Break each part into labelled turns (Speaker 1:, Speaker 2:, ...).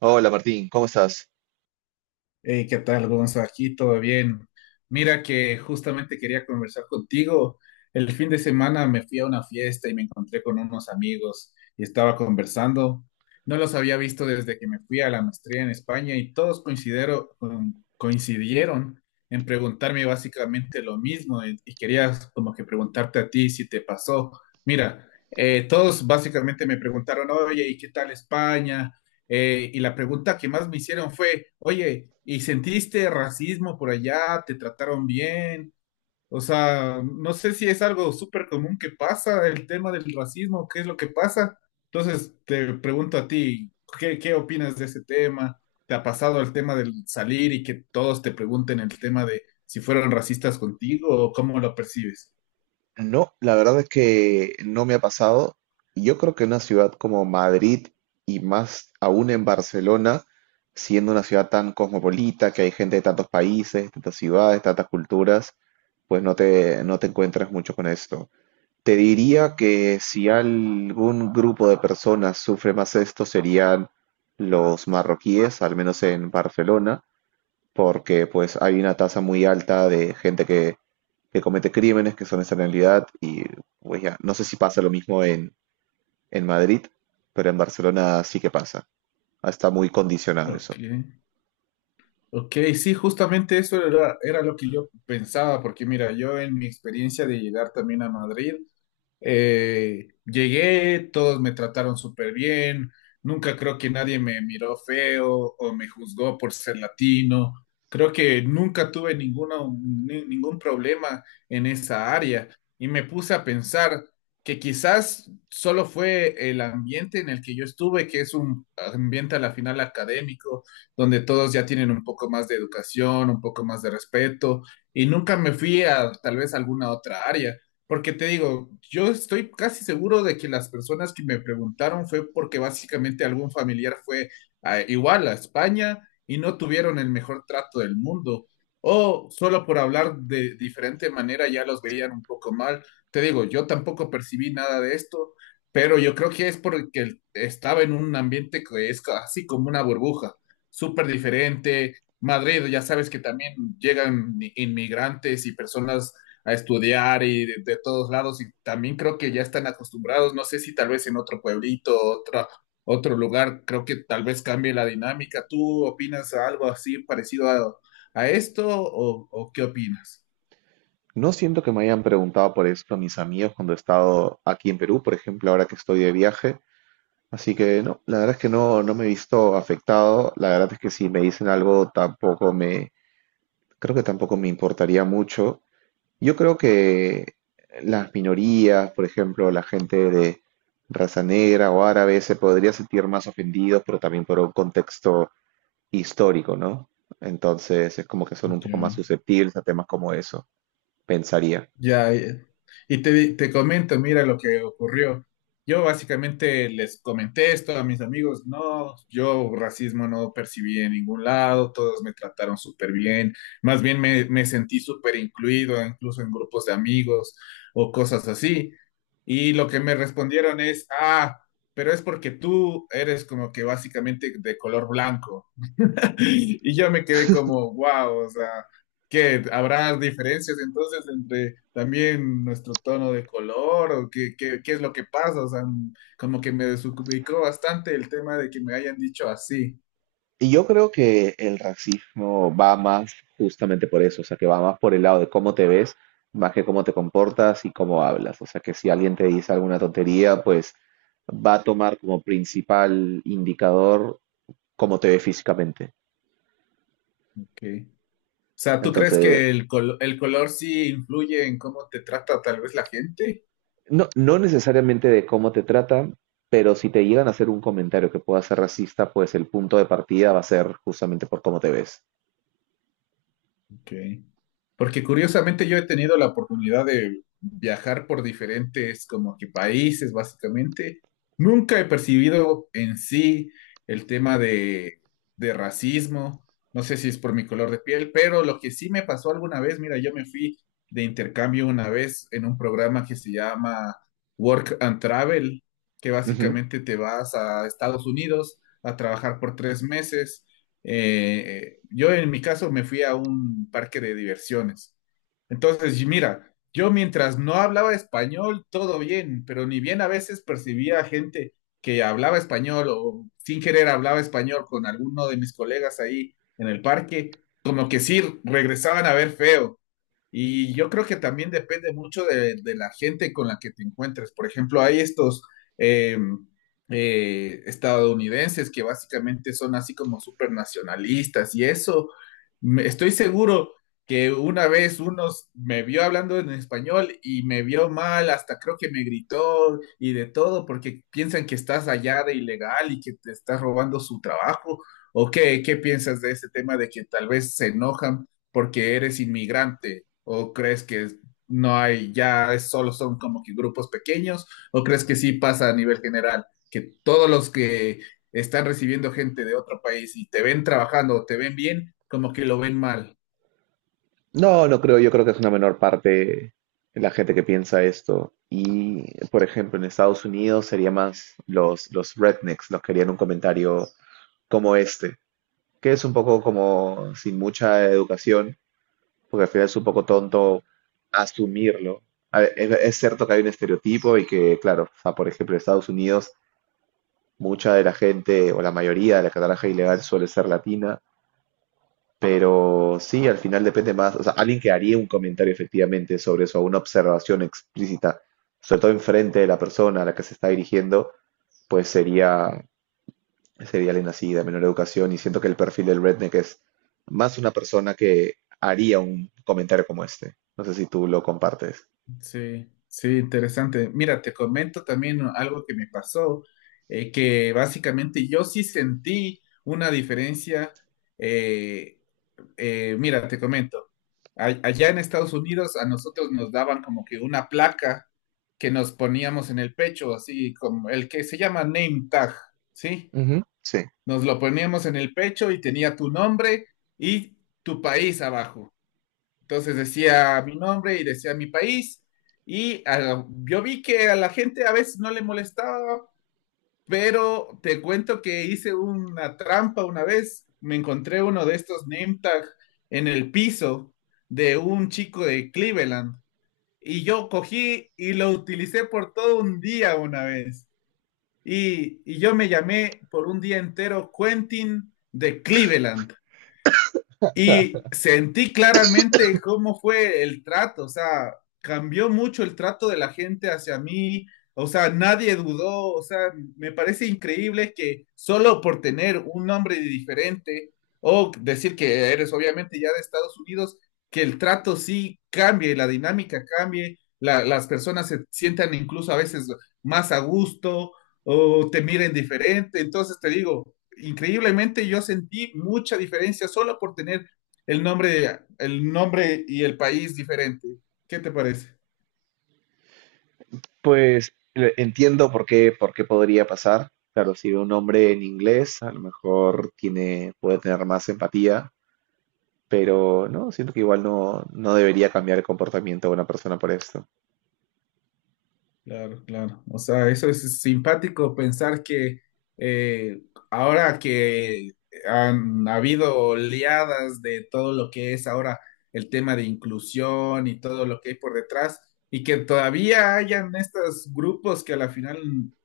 Speaker 1: Hola Martín, ¿cómo estás?
Speaker 2: Hey, ¿qué tal, Gonzo? Aquí todo bien. Mira que justamente quería conversar contigo. El fin de semana me fui a una fiesta y me encontré con unos amigos y estaba conversando. No los había visto desde que me fui a la maestría en España y todos coincidieron en preguntarme básicamente lo mismo y quería como que preguntarte a ti si te pasó. Mira, todos básicamente me preguntaron, oye, ¿y qué tal España? Y la pregunta que más me hicieron fue, oye, ¿y sentiste racismo por allá? ¿Te trataron bien? O sea, no sé si es algo súper común que pasa, el tema del racismo, qué es lo que pasa. Entonces, te pregunto a ti, ¿qué opinas de ese tema? ¿Te ha pasado el tema del salir y que todos te pregunten el tema de si fueron racistas contigo o cómo lo percibes?
Speaker 1: No, la verdad es que no me ha pasado. Yo creo que en una ciudad como Madrid y más aún en Barcelona, siendo una ciudad tan cosmopolita, que hay gente de tantos países, tantas ciudades, tantas culturas, pues no te encuentras mucho con esto. Te diría que si algún grupo de personas sufre más esto serían los marroquíes, al menos en Barcelona, porque pues hay una tasa muy alta de gente que comete crímenes que son esa realidad y pues ya, no sé si pasa lo mismo en Madrid, pero en Barcelona sí que pasa. Ah, está muy condicionado eso.
Speaker 2: Ok. Ok, sí, justamente eso era lo que yo pensaba, porque mira, yo en mi experiencia de llegar también a Madrid, llegué, todos me trataron súper bien, nunca creo que nadie me miró feo o me juzgó por ser latino. Creo que nunca tuve ninguno, ningún problema en esa área y me puse a pensar que quizás solo fue el ambiente en el que yo estuve, que es un ambiente a la final académico, donde todos ya tienen un poco más de educación, un poco más de respeto y nunca me fui a tal vez alguna otra área. Porque te digo, yo estoy casi seguro de que las personas que me preguntaron fue porque básicamente algún familiar fue igual a España y no tuvieron el mejor trato del mundo. O solo por hablar de diferente manera ya los veían un poco mal. Te digo, yo tampoco percibí nada de esto, pero yo creo que es porque estaba en un ambiente que es así como una burbuja, súper diferente. Madrid, ya sabes que también llegan inmigrantes y personas a estudiar y de todos lados, y también creo que ya están acostumbrados, no sé si tal vez en otro pueblito, otro lugar, creo que tal vez cambie la dinámica. ¿Tú opinas algo así parecido a esto o qué opinas?
Speaker 1: No siento que me hayan preguntado por esto mis amigos cuando he estado aquí en Perú, por ejemplo, ahora que estoy de viaje. Así que no, la verdad es que no, no me he visto afectado. La verdad es que si me dicen algo, tampoco me, creo que tampoco me importaría mucho. Yo creo que las minorías, por ejemplo, la gente de raza negra o árabe se podría sentir más ofendidos, pero también por un contexto histórico, ¿no? Entonces es como que son un poco más
Speaker 2: Ya.
Speaker 1: susceptibles a temas como eso, pensaría.
Speaker 2: Ya, ya. Y te comento, mira lo que ocurrió. Yo básicamente les comenté esto a mis amigos, no, yo racismo no percibí en ningún lado, todos me trataron súper bien, más bien me sentí súper incluido, incluso en grupos de amigos o cosas así. Y lo que me respondieron es, ah, pero es porque tú eres como que básicamente de color blanco. Y yo me quedé como, wow, o sea, ¿qué? ¿Habrá diferencias entonces entre también nuestro tono de color o qué es lo que pasa? O sea, como que me desubicó bastante el tema de que me hayan dicho así.
Speaker 1: Y yo creo que el racismo va más justamente por eso, o sea, que va más por el lado de cómo te ves, más que cómo te comportas y cómo hablas. O sea, que si alguien te dice alguna tontería, pues va a tomar como principal indicador cómo te ve físicamente.
Speaker 2: Ok. O sea, ¿tú crees que
Speaker 1: Entonces,
Speaker 2: el color sí influye en cómo te trata tal vez la gente?
Speaker 1: no, no necesariamente de cómo te tratan, pero si te llegan a hacer un comentario que pueda ser racista, pues el punto de partida va a ser justamente por cómo te ves.
Speaker 2: Ok. Porque curiosamente yo he tenido la oportunidad de viajar por diferentes como que países, básicamente. Nunca he percibido en sí el tema de racismo. No sé si es por mi color de piel, pero lo que sí me pasó alguna vez, mira, yo me fui de intercambio una vez en un programa que se llama Work and Travel, que
Speaker 1: Ujú.
Speaker 2: básicamente te vas a Estados Unidos a trabajar por 3 meses. Yo en mi caso me fui a un parque de diversiones. Entonces, y mira, yo mientras no hablaba español, todo bien, pero ni bien a veces percibía gente que hablaba español o sin querer hablaba español con alguno de mis colegas ahí en el parque, como que sí regresaban a ver feo. Y yo creo que también depende mucho de la gente con la que te encuentres. Por ejemplo, hay estos eh, estadounidenses que básicamente son así como súper nacionalistas y eso, estoy seguro que una vez unos me vio hablando en español y me vio mal, hasta creo que me gritó y de todo porque piensan que estás allá de ilegal y que te estás robando su trabajo. ¿O qué piensas de ese tema de que tal vez se enojan porque eres inmigrante? ¿O crees que no hay, solo son como que grupos pequeños? ¿O crees que sí pasa a nivel general, que todos los que están recibiendo gente de otro país y te ven trabajando o te ven bien, como que lo ven mal?
Speaker 1: No, no creo, yo creo que es una menor parte la gente que piensa esto. Y, por ejemplo, en Estados Unidos sería más los rednecks, los que harían un comentario como este, que es un poco como sin mucha educación, porque al final es un poco tonto asumirlo. A ver, es cierto que hay un estereotipo y que, claro, o sea, por ejemplo, en Estados Unidos, mucha de la gente o la mayoría de la que trabaja ilegal suele ser latina, pero sí, al final depende más, o sea, alguien que haría un comentario efectivamente sobre eso, una observación explícita, sobre todo enfrente de la persona a la que se está dirigiendo, pues sería alguien así de menor educación y siento que el perfil del redneck es más una persona que haría un comentario como este. No sé si tú lo compartes.
Speaker 2: Sí, sí, interesante. Mira, te comento también algo que me pasó, que básicamente yo sí sentí una diferencia. eh, Mira, te comento, allá en Estados Unidos a nosotros nos daban como que una placa que nos poníamos en el pecho, así como el que se llama name tag, ¿sí?
Speaker 1: Ujú. Sí.
Speaker 2: Nos lo poníamos en el pecho y tenía tu nombre y tu país abajo. Entonces decía mi nombre y decía mi país. Y yo vi que a la gente a veces no le molestaba, pero te cuento que hice una trampa una vez. Me encontré uno de estos name tag en el piso de un chico de Cleveland. Y yo cogí y lo utilicé por todo un día una vez. Y yo me llamé por un día entero Quentin de Cleveland. Y sentí claramente cómo fue el trato, o sea, cambió mucho el trato de la gente hacia mí, o sea, nadie dudó, o sea, me parece increíble que solo por tener un nombre diferente o decir que eres obviamente ya de Estados Unidos, que el trato sí cambie, la dinámica cambie, las personas se sientan incluso a veces más a gusto o te miren diferente. Entonces te digo, increíblemente yo sentí mucha diferencia solo por tener el nombre y el país diferente. ¿Qué te parece?
Speaker 1: Entiendo por qué podría pasar. Claro, si ve un hombre en inglés, a lo mejor tiene, puede tener más empatía, pero no, siento que igual no, no debería cambiar el comportamiento de una persona por esto.
Speaker 2: Claro, claro. O sea, eso es simpático pensar que eh, ahora que han habido oleadas de todo lo que es ahora el tema de inclusión y todo lo que hay por detrás, y que todavía hayan estos grupos que a la final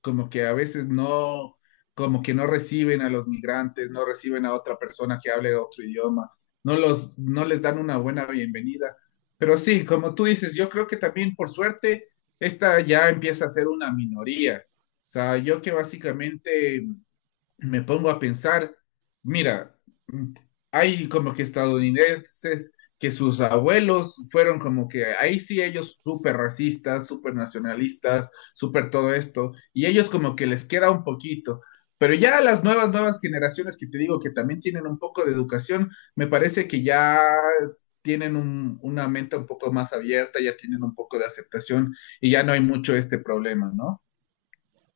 Speaker 2: como que a veces no, como que no reciben a los migrantes, no reciben a otra persona que hable otro idioma, no les dan una buena bienvenida. Pero sí, como tú dices, yo creo que también por suerte esta ya empieza a ser una minoría. O sea, yo que básicamente me pongo a pensar, mira, hay como que estadounidenses que sus abuelos fueron como que ahí sí ellos súper racistas, súper nacionalistas, súper todo esto, y ellos como que les queda un poquito. Pero ya las nuevas generaciones que te digo que también tienen un poco de educación, me parece que ya tienen una mente un poco más abierta, ya tienen un poco de aceptación y ya no hay mucho este problema, ¿no?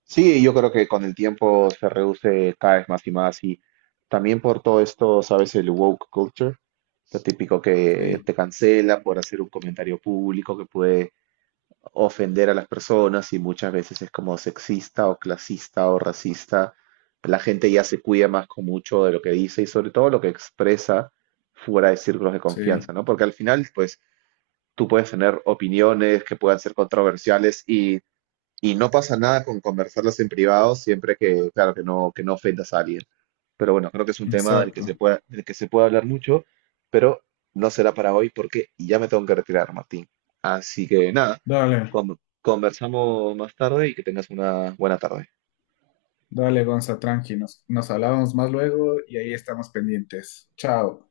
Speaker 1: Sí, yo creo que con el tiempo se reduce cada vez más y más y también por todo esto, ¿sabes? El woke culture. Lo típico que
Speaker 2: Sí,
Speaker 1: te cancela por hacer un comentario público que puede ofender a las personas y muchas veces es como sexista o clasista o racista. La gente ya se cuida más con mucho de lo que dice y sobre todo lo que expresa fuera de círculos de confianza,
Speaker 2: sí,
Speaker 1: ¿no? Porque al final, pues, tú puedes tener opiniones que puedan ser controversiales y no pasa nada con conversarlas en privado siempre que, claro, que no ofendas a alguien. Pero bueno, creo que es un tema
Speaker 2: exacto.
Speaker 1: del que se puede hablar mucho, pero no será para hoy porque ya me tengo que retirar, Martín. Así que nada,
Speaker 2: Dale.
Speaker 1: conversamos más tarde y que tengas una buena tarde.
Speaker 2: Dale, Gonza, tranqui, nos hablamos más luego y ahí estamos pendientes. Chao.